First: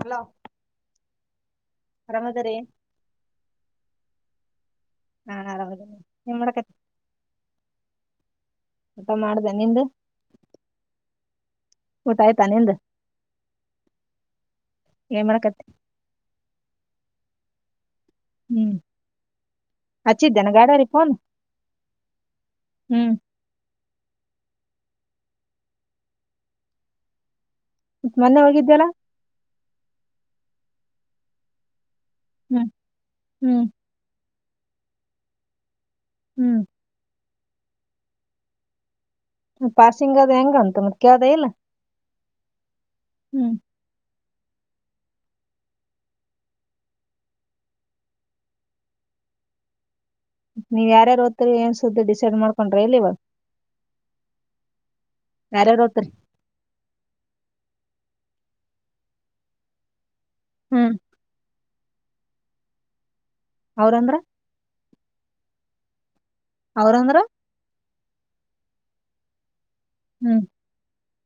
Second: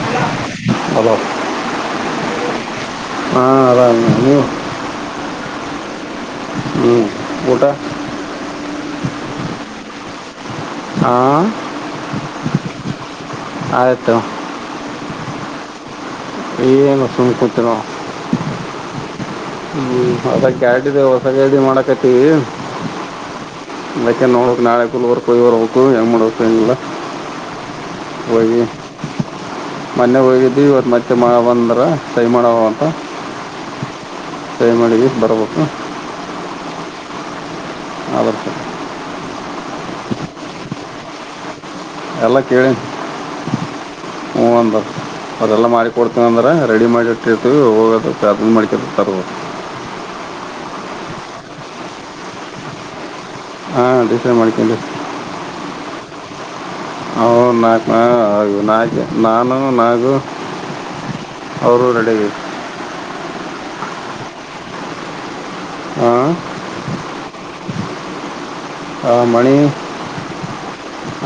Hello hello ಆರಾಮದರಿ ಹಾ ಆರಾಮ ನೀವು ನಾನ್ ಆರಾಮ [inaudible] ಹ್ಮ್ ಊಟಾ ಮಾಡ್ದೆ ನಿಂದು ಹಾಂ ಊಟ ಆಯ್ತಾ ನಿಂದ ಹಟ್ಟ ಏನ್ ಮಾಡಕತ್ತ ಏನು ಸುಮಕೂತ್ರು ಹ್ಮ್ ಹ್ಮ್ ಹಚ್ಚಿದ್ದೇನ ಗಾಡ್ಯಾರಿ ಅದಕ್ಕೆಾರಡಿದೆ ಫೋನ್ ಹೊಸಾಗ ಎ್ದ ಮಾಡಕತಿವಿ ಹ್ಮ್ ಅಕ ನೋಡ್ಕ್ ನಾಳೆ ಕಲ್ವರ್ ಕೊಯ್ವರ್ ಹಬೇಕು ಹೆಂಗ ಮಾಡಬೇಕ ಹೆಂಗಿಲ್ಲ ಮೊನ್ನೆ ಹೋಗಿದ್ದ್ಯಲ್ಲ ಮೊನ್ನೆ ಹೋಗಿದ್ದವಿ ಇವತ್ತು ಮತ್ತೆ ಬಂದ್ರೆ ಸೈ ಮಾಡುವ ಹ್ಮ್ ಅಂತ ಹ್ಮ್ ಸೈ ಮಾಡಿದ ಬರ್ಬೇಕಾ ಹ್ಮ್ ಹರ್ತ ಪಾರ್ಸಿಂಗ್ ಅದು ಹೆಂಗಂತ ಮತ್ತೆ ಕದ ಇಲ್ಲ ಎಲ್ಲ ಕೇಳಿ ಹ್ಮ್ ಹ್ಮ ಒ ಅದೆಲ್ಲ ಮಾರ ಕೊಡ್ತೀವಿ ಅಂದ್ರ ರೆಡಿ ಮೈಡ್ ಇಟ್ಟಿರ್ತೀವಿ ಹೋಗದ ಮ ತ [inaudible] ನೀವ್ ಯಾರಾರು ಹತ್ತರಿ ಏನ್ ಸುದ್ದ ಡಿಸೈಡ್ ಮಾಡ್ಕೊಂಡ್ರಿ ಇಲ್ಲಿ ಇವಾಗ ಹಾ ಡಿಸೈಡ್ ಮಾಡ್ಕೊಂಡ ಹ ಹ ನಾ ಹೌದು ನ ನಾನು ನಾಗು ಹ್ಮ್ ಅವರು ನಡಗೆ ಅವ್ರಂದ್ರ ಹಾ ಅವ್ರಂದ್ರ ಹಾ ಮಣ ಹ್ಮ್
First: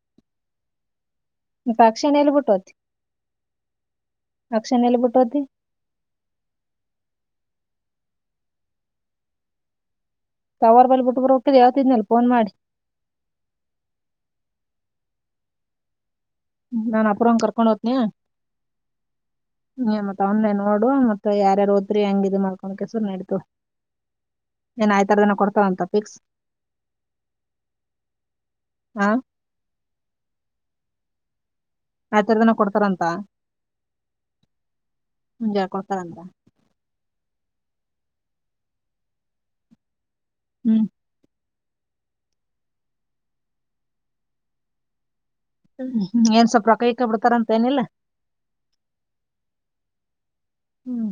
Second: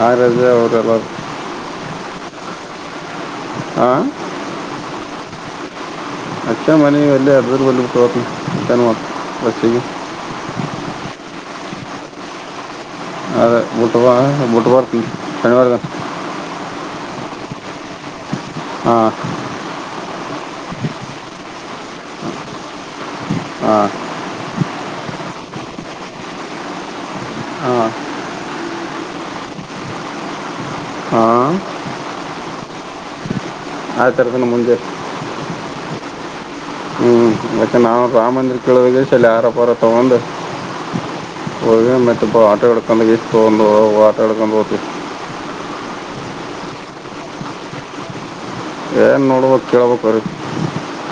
ಆರ ಅವರು ಎಲ್ಲ ಪಕ್ಷಣ ಎಲ್ಲಿ ಬಿಟ್ಟುತ್ ಹಾ ಅಕ್ಷನ ಎಲ್ಲಿ ಬಿಟ್ಟೋಹೋದಿ ಅಚ್ಚ ಮನೆ ವಯ ಎರ್ ಬೋ ಮ ಬಚ್ಚೆಗೆ ಸವರ್ ಬಲ್ಲಿ ಬಿಟ್ಟರು ಹೋಗತಿದ್ದ ಹೇಳ್ತಿದನಲ್ಲ ಫೋನ್ ಮಾಡಿ ಅದೇ ಬಟ್ಟು ಬಟ್ಟುಪರ್ತ ಶನಿವಾರದ ನಾನ ಅಪೂರ್ವ ಕರ್ಕೊಂಡ್ ಹೋದ್ನಿ ಹಾ ಮತ ಅವ್ನ್ ನೋಡು ಮತ್ತತ್ ಯಾರು ದ್ರಿ ಹೆಂಗ ಇ ಮಾಡ್ಕೋ ಕೆಸುರು ನಡಡ್ತು ಹಾ ಏನ್ ಆಯ್ತಾರ ಜನ ಕೊಡ್ತದಂತ ಫಿಕ್ಸ್ ಹಾಂ ಹಾ ಹಾಂ ಆ ತರದನ ಕೊಡ್ತಾರಂತ ಆ ತರತನ್ನು ಮುಂಜೆ ಹಜ ಕೊತ ಅಂತ ಹ್ಮ್ ಮತ್ತೆ ನಾವು ರಾಮ ಮಂದಿರ್ ಕೇಳೋದಾಗ ಆರೋಪರ ತಗೊಂಡು ಹ್ಮ್ ಒ ಮತ್ತೆ ಪಾಟ ಕಕಾ ಇಷ್ಟ ಪಾಟ ಕಡಕನ್ತ ಹ್ಮ್ಮ ಏನ್ ಸ್ವಲ್ಪ ಕೈಕ ಬಿಡ್ತಾರ ಅಂತ ಏನಿಲ್ಲ ಏನ್ ನೋಡ್ಬೇಕ ಕೇಳಳ್ಬೇಕ್ರ ಹ್ಮ್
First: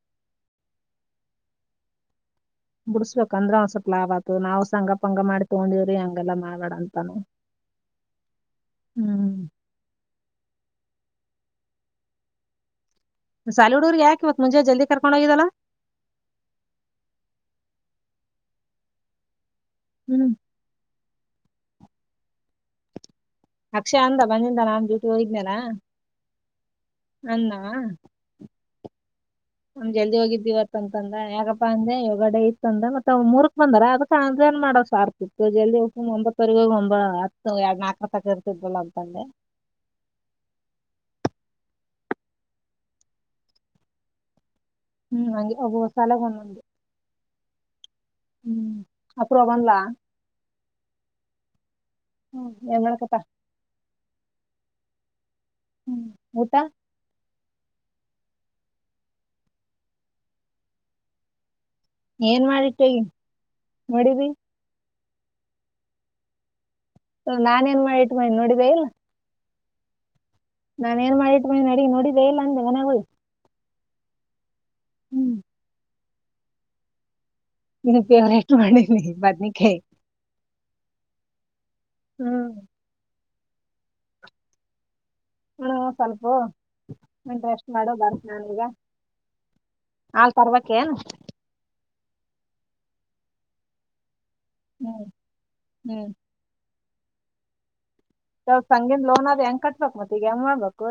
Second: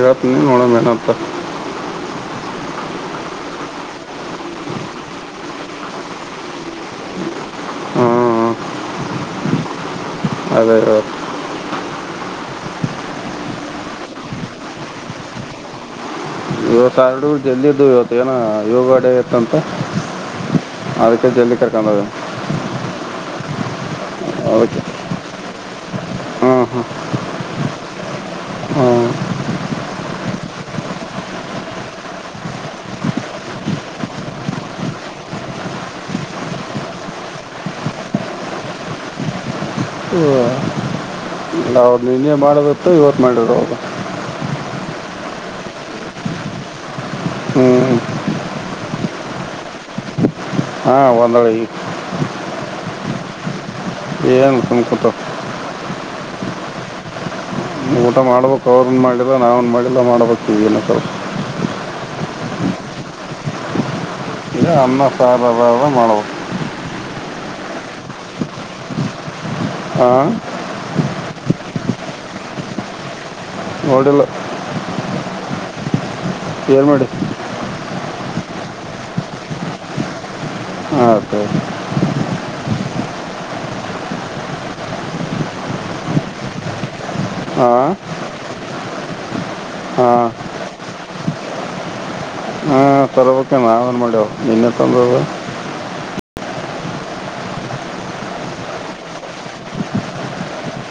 ಯರತ ನೀ ಹಣ ಮೆಹನತ ಬಿಡ್ಸ್ಬೇಕಂದ್ರೆ ಒಂದ್ ಸ್ವಲ್ಪ ಲಾಭ ಆತು ನಾವು ಸಂಗಪ್ ಹಂಗ ಮಾಡಿ ತೊಗೊಂಡಿವವ್ರಿ ಹಂಗೆಲ್ಲ ಮಾಡಾಡ ಅಂತಾನ ಹ್ಮ ಹ್ಮ್ ಅ ಸಾಲಿಡ್ ಊರ್ ಯಾಕೆ ಇವತ್ ಮುಂಜೆ ಜಲ್ದಿ ಕರ್ಕೊಂಡ್ ಹೋಗಿದ್ದಲ್ಲ ಇವತ್ತು ಆರಡು ಜಲ್ದಿದ್ದು ಇವತ್ತು ಏನ ಯೋಗಡಡೆ ಇತ್ತಂತ ಹ್ಮ್ ಅದಕ್ಕೆ ಜಲ್ಲಿ ಕಡಕ ಅಕ್ಷ ಅಂದ ಬಂದಿಂದ ನಾನ್ ಡ್ಯೂಟಿ ಹೋಿದ್ನಾರ ಹ್ಞೂ ಅಂದವಾ ಹ್ಞೂ ನಮ್ ಜಲ್ದಿ ಹೋಗಿದ್ದಿವವತ್ತಂತಂದ ಯಗಪ್ಪ ಅಂದ್ರೆ ಒಗಡೆ ಇತ್ತಂದ ಮತ್ತ ಮೂರ್ಕ್ ಬಂದಾರ ಅದ್ರೆ ನ್ ಮಾಡೋ ಸಾರ್ತಿತ್ತು ಜಲ್ದಿ ಒಪ್ಪುನ್ ಒಂಬತ್ತವರೆಗ ಒ ಹತ್ತು ಎರಡ್ ನಾಲ್ಕರ ತಕ ಇರ್ತಿದ್ಲ್ಲ ಅಂತಂದೆ ಹ ಇಲ್ಲ ಅವ್ರ ನೀನ್ನೇ ಮಾಡೋದತ್ತ ಇವತ್ತು ಮಾಡಿದ್ರ ಅವರು ಹ್ಮ್ ಹಾಗೆ ಒಬ್ಬೊಬ ಸಲಗ ಒಂದಂಗೆ ಹ್ಮ್ ಹ್ಮ್ ಅಪರ ಬನ್ಲ ಹಾ ಒಂದಳ ಹ್ಮ್ ಂಗಕ್ಕೆಪ್ಪಾ ಏನು ತುಕೂಟ ಹ್ಮ್ ಊಟಾ ಊಟ ಮಾಡ್ಬೇಕು ಅವ್ರನ್ ಮಾಡಿಲ್ಲ ನಾವನ್ ಮಾಡಿಲ್ಲ ಮಾಡ್ಬೇಕು ಈ ಏನ ಏನ್ ಮಾಡಿಟ್ಟಗ ನಡಿಬ ಇಲ್ಲ ಅನ್ನ ಸಾರ ಮಾಡಬೇಕ ನಾನನ್ ಏನ್ ಮಾಡಿಟ್ ಮಿ ನೋಡಿದೆ ಇಲ್ಲ ಹ್ಮ ನಾನ ಏನ್ ಮಾಡಿಟ್ಟ ಮ ನಡಿ ನೋಡಿದ್ದೆ ಇಲ್ಲ ಅಂದೆ ಮನಾಗ ಒಡುಲು ಹ್ಮ್ ಏಳ್ ಮಾಡಿ ನೀನ್ ಫೇವ್ರೇಟ್ ಮಾಡನಿ ಬದ್ನಿಕಾಯ ಹಕ ಹ್ಮ್ ಹಣ ಸ್ವಲ್ಪು ನಂಟ್ರೆಸ್್ ಹಾಂ ಮಾಡೋ ಬರ್ಸ ನನ್ೀಗ ಹಾಂ ಹಾಲ್ ಪರ್ವಕ್ಕ ಏನು ಹ ಚಲವ ನಾನ್ ಮಾಡೇಡ ನಿನ್ನೆಸ ಹ್ಮ್ ಹ್ಮ್ ಯ ಸಂಂಗೀನ್ ಲೋನ್ ಆದ ಹೆಂಗ ಕಟ್ಬೇಕಕ್ ಮತ್ತ ಈಗ ಹೆಂಗ ಮಾಡ್ಬೇಕು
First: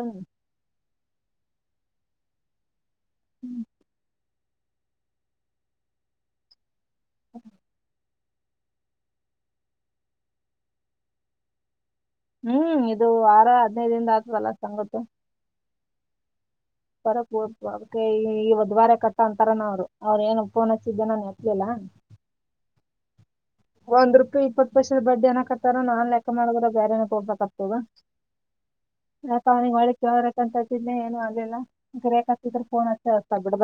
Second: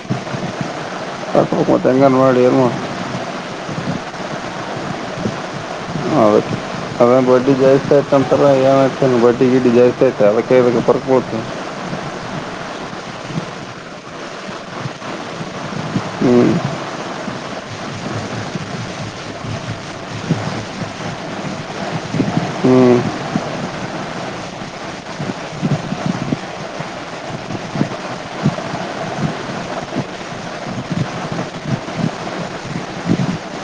ಮ ತೆಂಗಾನು ಮಾಡಡಿಮ ಹ್ಮ್ ಹೌ ಹ ಬಟ್ಟಿ ಜೈ ಸ ಂತರ ಏನ್ತ ಬಡ್ಡಿ ಗಿಡ್ಡಿ ಜಾಸ್ತಿ ಆಐತೆ ಅದಕ್ಕೆಕ್ಕೆ ಬರ್ಕಬೋಡ್ತಿ ಹ್ಮ್ ಇದು ವಾರ ಹದ್ನೈದಿಂದ ಆತದಲ್ಲ ಸಂಗತ್ತು ಹ್ಞೂ ಬರ ಪ ಅಕ ಈ ಈ ಒದ್ವಾರೆ ಕಟ್ಟ ಅಂತಾರಾನ ಅವ್ರು ಅವ್್ರ ಏನ್ ಫೋನ್ ಹಚ್ಚಿದ್ದೆ ನಾನನ್ ಎತ್ಲಿಲ್ಲ ಹ್ಮ್ ಒಂದ್ ರುಪಾಯ ಇಪ್ಪತ್ತು ಪರ್ಸ ಬಡ್ಡಿ ಏಕ್ ಹತ್ತತಾರ ನಾನ್ ಲೆಕ್ಕ ಮಾಡಿದ್ರೆ ಬೇರೆ ಏ ಕೊಡ್ಬೇಕಕ್ಾಗಗ್ತದ ಯಾಕ ಅವನಗ್ ಒಳಿ ಕ ರಕ್ಂತ್ದಿದ್ದಿ ಏನು ಅಿಲ್ಲ ರೇೇಕ ಹಕ್ತಿದ್ರ ಫೋನ್ ಹಚ್ಚ ಹತಾ ಬಿಡ್ದ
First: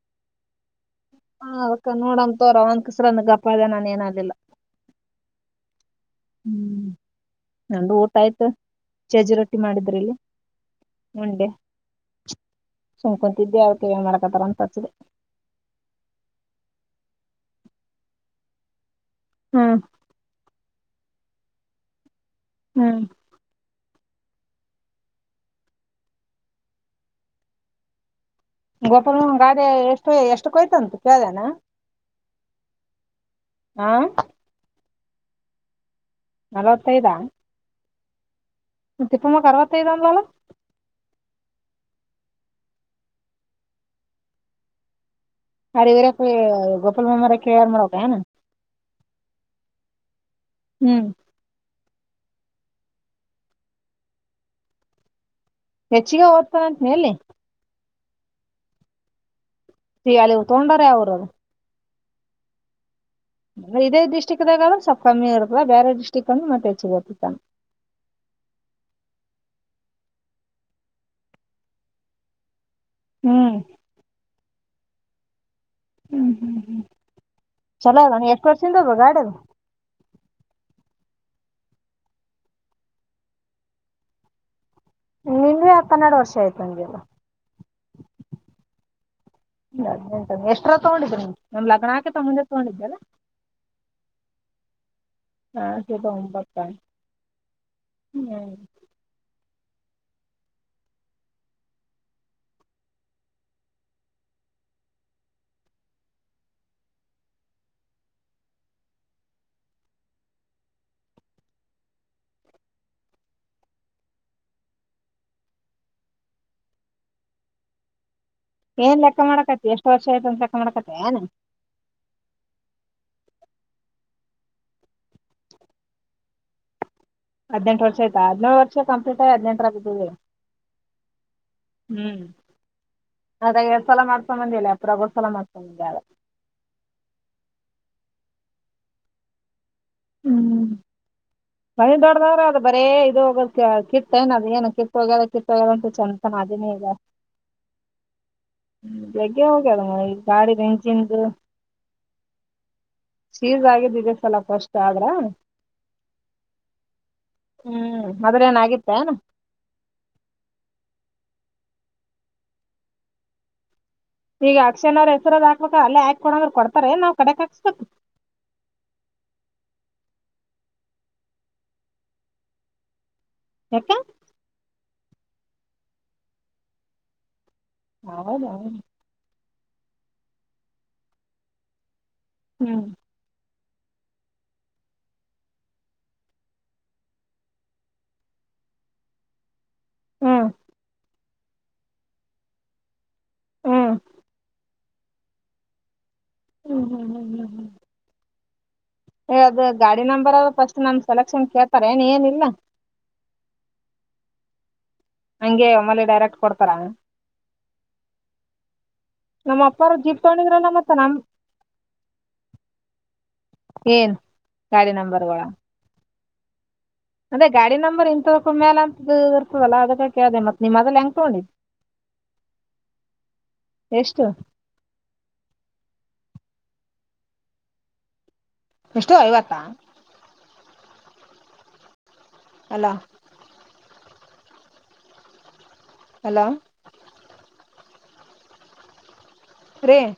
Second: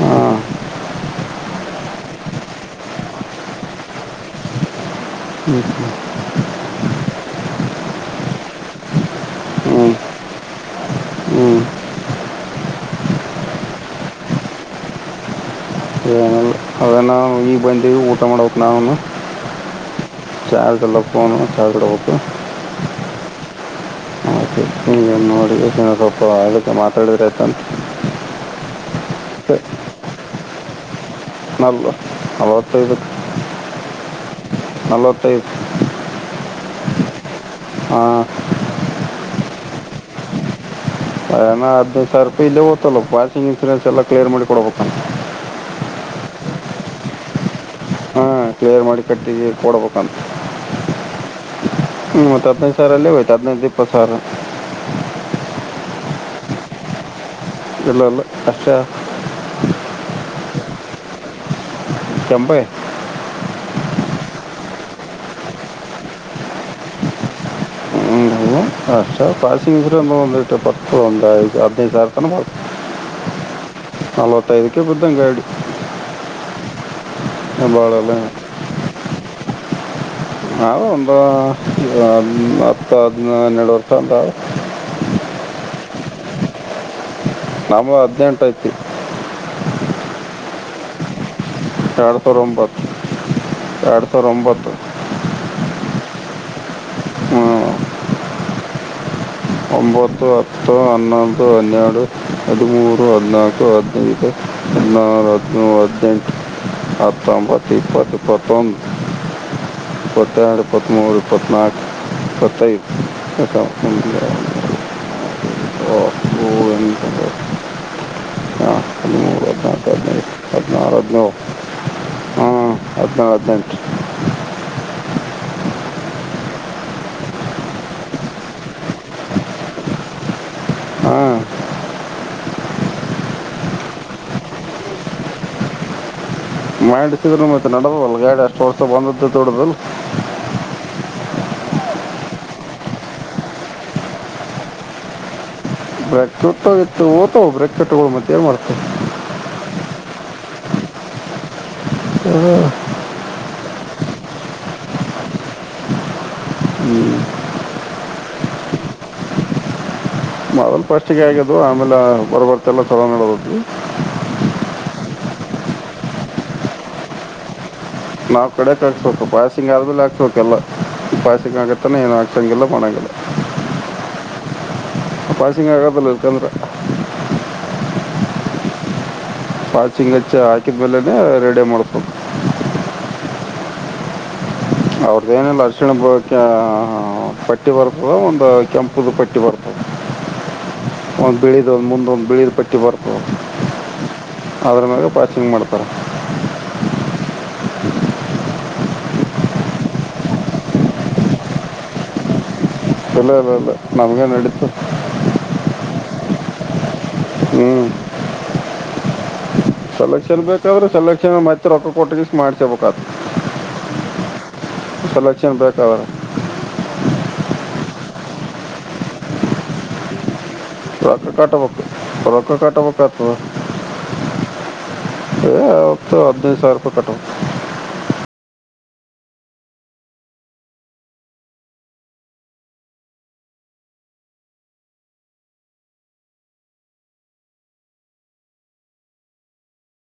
ಹಾಂ ಆ ಅಕ್ಕ ನೋಡ ತೋರ ಅವನ್ಕಸರನ ಗಪ ಅದೆ ನಾನ ಏನದಿಲ್ಲ ಹ್ಞೂ ಹ್ಮ್ ನು ಊಟ ಆಯ್ತು ಚಜಿ ರೊಟ್ಟಿ ಹ್ಞೂ ಮಾಡಿದ್ರ ಇಲ್ಲಿ ಹ್ಞೂ ಹುಂಡೆ ಸುಮ್ ಕುಂತಿದ್ಯ ಅದಕ್ಕೆ ಏನ್ ಮಾಡಾಕತ್ತಾರಂತೆ ಹಚ್ಚಿದೆ. ಹ ಬಂದವಿ ಊಟ ಮಾಡಬಕು ನಾವನು ಹ್ಮ್ ಆದಲ್ಲ ಫೋನ್ ಚಾರ್ಜ್ ಇಡಬೇಕು. ಹ್ಮ್ ಹ ನೋಡಿ ಸ್ವಲ್ಪ ಅದಕ್ ಮಾತಾಡಿದ್ರ ಆಯ್ತಂತ ಗೋಪಾಲ ಗಾಡಿ ಎಷ್ಟು ಎಷ್ಟು ಕೊಯ್ತಂತ ಕೇಳೇಲೆನ ನಲ್ವ ನಲವತ್ತೈದಕ್ಕೆ ಆ ನಲವತ್ತೈದು ನಲವತ್ತೈದ ಹಾ ತಿಪ್ಪಮ್ಮಕ್ ಅರವತೈದ ಅಂದಲಲ ನ ಹದನೈದು ಸಾವಿರ ರೂಪಾಯಿ ಇಲ್ಲೇ ಹೋತಲ್ಲ ಪಾಸಿಂಗ್ ಇನ್ಸೂರೆನ್ಸ್ ಎಲ್ಲ ಕ್ಲಿಯರ್ ಮಾಡಿ ಕೊಡ್ಬೇಕಂತ ಅರಿ ಇರ ಗೋಪಲ್ [unintelligible] ಮರಕ್ಕೆ ಯಾರ ಮಾಡಕ ಹ ಕ್ಲಿಯರ್ ಮಾಡಿ ಕಟ್ಟಿ ಕೊಡಬೇಕಂತ ಹ್ಮ್ ಹ್ಮ್ ಮತ್ ಹದಿನೈದು ಸಾವರಲ್ಲಿ ಹಯ್ತ ಹದನೈದು ಇಪ್ಪತ್ತು ಸಾವಿರ ಹೆಚ್ಚಿಗೆ ಓದ್ತಾ ಅಂತ ಎಲ್ಲಿ ಬಲ್ [unintelligible] ಸಿ ಅಲ್ಲಿ ಉ ತೊಂಡರ ಯಾವ್ ಊರರ ಕೆಂಪೈ ಇದೇ ಡಿಸ್ಟಿಕ್ ದಾಗ ಸ್ವಲ್ಪ ಕಮ್ಮಿ ಇರತ್ತಲಾ ಬೇರೆ ಡಿಸ್ಟಿಕ್ ಅಂದ ಮತ್ತೆ ಹೆಚ್ಚಿಗೆ ಅಗತತ ಅ ಪಾಸಿಂಗ್ ಒಂದು ಒಂದುತ್ತು ಒಂದು ಐದು ಹದನೈದು ಸಾವಿರ ತನ ಹ್ಮ್ ನಲವತ್ತೈದುಕ್ಕೆ ಬ್ದಂಗಡಿ ಹ್ಮ್ ಹ್ಮ್ ಹ್ಮ್ ಚಲೋ ಭಾಳಲ್ಲ ಅ ಎಷ್ಟು ವರ್ಷಿಂದ ಅದ ಗಾಡಿದ ಹಾ ಒಂದು ಹತ್ತು ಹದಿನ ಹನ್ನೆರಡು ವರ್ಷ ಅಂತಾ ನಿಂದ ಹತ್ತ ಹನ್ನೆರಡು ವರ್ಷ ಆಯ್ತು ನಂಗೆವ ನಮ್ಮ ಹದನೆಂಟು ಐತಿ ಇಲ್ಲ ಹದಿನೆಂಟು ಎಷ್ಟರ ತಗೊಂಡಿದ್ರ ನಮ ಲಗ್ನ ಎರಡು ಆಗಕಿತ ಸಾವಿರ ಮುಂದೆ ಒಂಬತ್ತು ತಗೊಂಡಿದ್ದಲ್ಲ ಎರಡು ಸಾವಿರ ಒಂಬತ್ತು ಹಾ ಸಪ ಒಂಬತ್ತ ಹ್ಮ ಹ್ಮ್ ಒಂಬತ್ತು ಹತ್ತು ಹನ್ನೊಂದು ಹನ್ನೆಡು ಹದಿಮೂರು ಹದಿನಾಲ್ಕು ಹದಿನೈದು ಹದನಾರ ಹದಿನೇಳು ಹದಿನೆಂಟು ಹತ್ತೊಂಬತ್ತು ಇಪ್ಪತ್ತು ಇಪತ್ತೊಂದು ಇಪ್ಪತ್ಯಾಡು ಇಪ್ಪತಮೂರು ಇಪ್ಪತಮೂರು ಇಪ್ಪತ್ನಾಕ್ ಇಪ್ಪತೈದ [unintelligible] ಹ [unintelligible] ಏನ್ ಲೆಕ್ಕ ಮಾಡಕತ್ತಿ ಎಷ್ಟ್ ಹದಿಮೂರು ವರ್ಷ ಆಯ್ತ ಅಂತ ಲೆಕ್ಕ ಹದಿನಾಲ್ಕು ಮಾಡಕತ್ತಿ ಏನ್ ಹದಿನೈದು ಹದನಾರ ಹದಿನೇಳು [inaudible] ಹದಿನೆಂಟು ವರ್ಷ ಆಯ್ತ ಹದಿನೇಳು ವರ್ಷ ಕಂಪ್ಲೀಟ ಆ ಹದಿನೆಂಟು ರಾಗಬಿದ್ದೈತ್ [unintelligible] ಹ್ಮ [unintelligible] ಹ್ಮ್ ಅದಾಗ ಎ ಸಲ ಮಾಡ್ಸೊಂಬಂದಿಲ್ಲ ಅಪರಗೋಸಲ ಮಾಡ್ತೊಂಬಂದಿ ಅದ [unintelligible] ಮಾಡಿಸಿದ್ರ ನಡಬವಲ್ ಗಾಡಿ ಅಷ್ಟು ಹೊರ್ಸ ಬಂದದ ದೊಡುದಲ್ [unintelligible] ಹ್ಮ್ ಮನಿ ದೊಡ್ಡದವ್ರೆ ಅದು ಬರೇ ಇದು ಹೋಗದಕ್ಕೆ ಕಿತ್ತನ ಅದು ಏನು ಕಿತ್ತ ಹೋಗದ ಕಿತ್ತ [unintelligible] ತೆಗಿವಂತ್ ಬ್ರೇಕ್ ಚೆಂಜಿತನ್ ಅದನೇ ಈಗ ಕಿಟ್ಟೋಗಿತ್ತು ಓತಾವ ಬ್ರೇಕ್ ಕಿಟ್ಟುಗಳು ಮತ್ತೆ ಏನು ಮಾಡ್ತೀವಿ ಬೆಳಗ್ಗೆ ಹೋಗರಾ [unintelligible] ಗಾಡಿದ ಇಂಜಿನದ [unintelligible] ಹ್ಮ್ [unintelligible] ಸೀಸ್ ಆಗಿಧೀ ಧೆ ಸಲ ಫಸ್ಟ್ ಆದ್ರ [unintelligible] ಹ್ಞೂ ಹ್ಮ್ ಮೊದಲೇನಾಗುತ್ತೆ [unintelligible] ಅಲ್ಲಿ ಫಸ್ಟ್ಿಗೆ ಆಗದು ಆಮೇಲೆ ಬರಬರ್ತೆಲ್ಲ ಚಲೋ ನಡದ್ವಿ [unintelligible] ಈಗ ಅಕ್ಷಯ ಅವ್ರ ಹೆಸರದ ಹಾಕ್ಬೇಕ ಅಲ್ಲೇಾಕ್ ಕೊೋಂದ್ರರು ಕೊಡ್ತಾರೆ ನಾವ್ ಕಡೆಕ್ಕಾ ಕ್ಸ್ಬೇಕು [unintelligible] ನಾವ ಕಡೆ ಕಸ್ಬೇಕು ಪಾಸಿಂಗ್ ಆದ್ಮಲೆ ಹಾಕ್ಸ್ಬೇಕಲ್ಲಾ [unintelligible] ಪಾಸಿಂಗ್ ಆಗತಾನ ಎನ್ ಅಗ್ಸಂಗಿಲ್ಲ ಕೊನಗ್ಗಿಲ್ಲಾಹ್ [unintelligible] ಯಾಕ [unintelligible] ಪಾಸಿಂಗ್ ಆಗದಲ್ಲ ಇಕಂದ್ರ [unintelligible] ಹೌದಾ [unintelligible] ಪಾಚಿಂಗಚ್ಚ ಹಾಕಿದ್ಮೇಲೆನೆ ರೆಡಿ ಮಾಡ್ಕೋಬೇಕುಗ್ [unintelligible] ಹ್ಮ [unintelligible] ಅವ್ರದ್ದ ಏನಿಲ್ಲ ಅರಿಶಿಣ ಪಟ್ಟಿ ಬರ್ತದ ಒಂದು ಕೆಂಪದು ಪಟ್ಟಿ ಬರ್ತದ [unintelligible] ಹ್ಮ್ [unintelligible] ಒಂದು ಬಿಳಿದು ಒಂದು ಮುಂದ ಒಂದು ಬಿಳಿದು ಪಟ್ಟಿ ಬರ್ಬದು [unintelligible] ಹ್ಮ್ [unintelligible] [unintelligible] ಅದ್ರ ಮೇಲೆ ಪಾರ್ಕಿಂಗ್ ಮಾಡ್ತಾರೆ [unintelligible] ಹ್ಮ್ ಹ್ಮ್ ಹ್ಮ್ ಹ್ಮ್ ಹ್ಮ್ [unintelligible] ಹೇಳ ಅದು ಗಾಡಿ ನಂಬರ್ ಫಸ್ಟ್ ನಮ ಸೆಲೆಕ್ಷನ್ ಕೇಳ್ತಾರೆ ಏನ ಏನಿಲ್ಲ [unintelligible] ಇಲ್ಲ ಇಲ್ಲ ಇಲ್ಲ ನಮ್ಗೆೇ ನಡೀತು [unintelligible] ಹಂಗೆ ಒಮ್ಮಲ್ಲಿ ಡೈರೆಕ್ಟ್ ಕೊಡ್ತಾರ [unintelligible] ಹ್ಮ್ [unintelligible] ನಮ್ಮ ಅಪ್ಪಾರ ಜೀಪ್ ಸೆಲೆಕ್ಷನ್ ತಗೊಂಡಿದ್ರಲ್ಲ ಬೇಕಾದ್ರೆ ಮತ್ತ ನಮ್ ಸೆಲೆಕ್ಷನ್ ಮತ್ತೆ ರೊಕ್ಕ ಕೊಟ್ಟಗಷ್ಟ ಮಾಡ್ಸಬೇಕ [unintelligible] ಏನ್ [unintelligible] ನಂಬರ್ಗಳ ಸಲಕ್ಷನ್ ಬೇಕಾದಾಗ [unintelligible] ಅದೇ ಗಾಡಿ ನಂಬರ್ ಇಂತವಕ ಮೇಲೇ ಅಂತ ಇರ್ತದಲ್ಲಾ ಅದಕ್ಕೆ ಕೇಳಿದೆೆ ಮತ್ತೆ [unintelligible] ಒಳ ಕಟ ಪ ಹಳಕ್ಕ ಕಾಟ ಪೊಕ್ಕತದೆ ಎಷ್ಟು [unintelligible] ಅತ್ತು ಹದಿನೈದು ಸಾವಿರ ಕಟ್ಟಬೇಕು ಎಷ್ಟು ಐವತ್ತಾ [unintelligible] ಅಲ್ಲ [unintelligible] ಹಲೋ [unintelligible] ರೇ [unintelligible]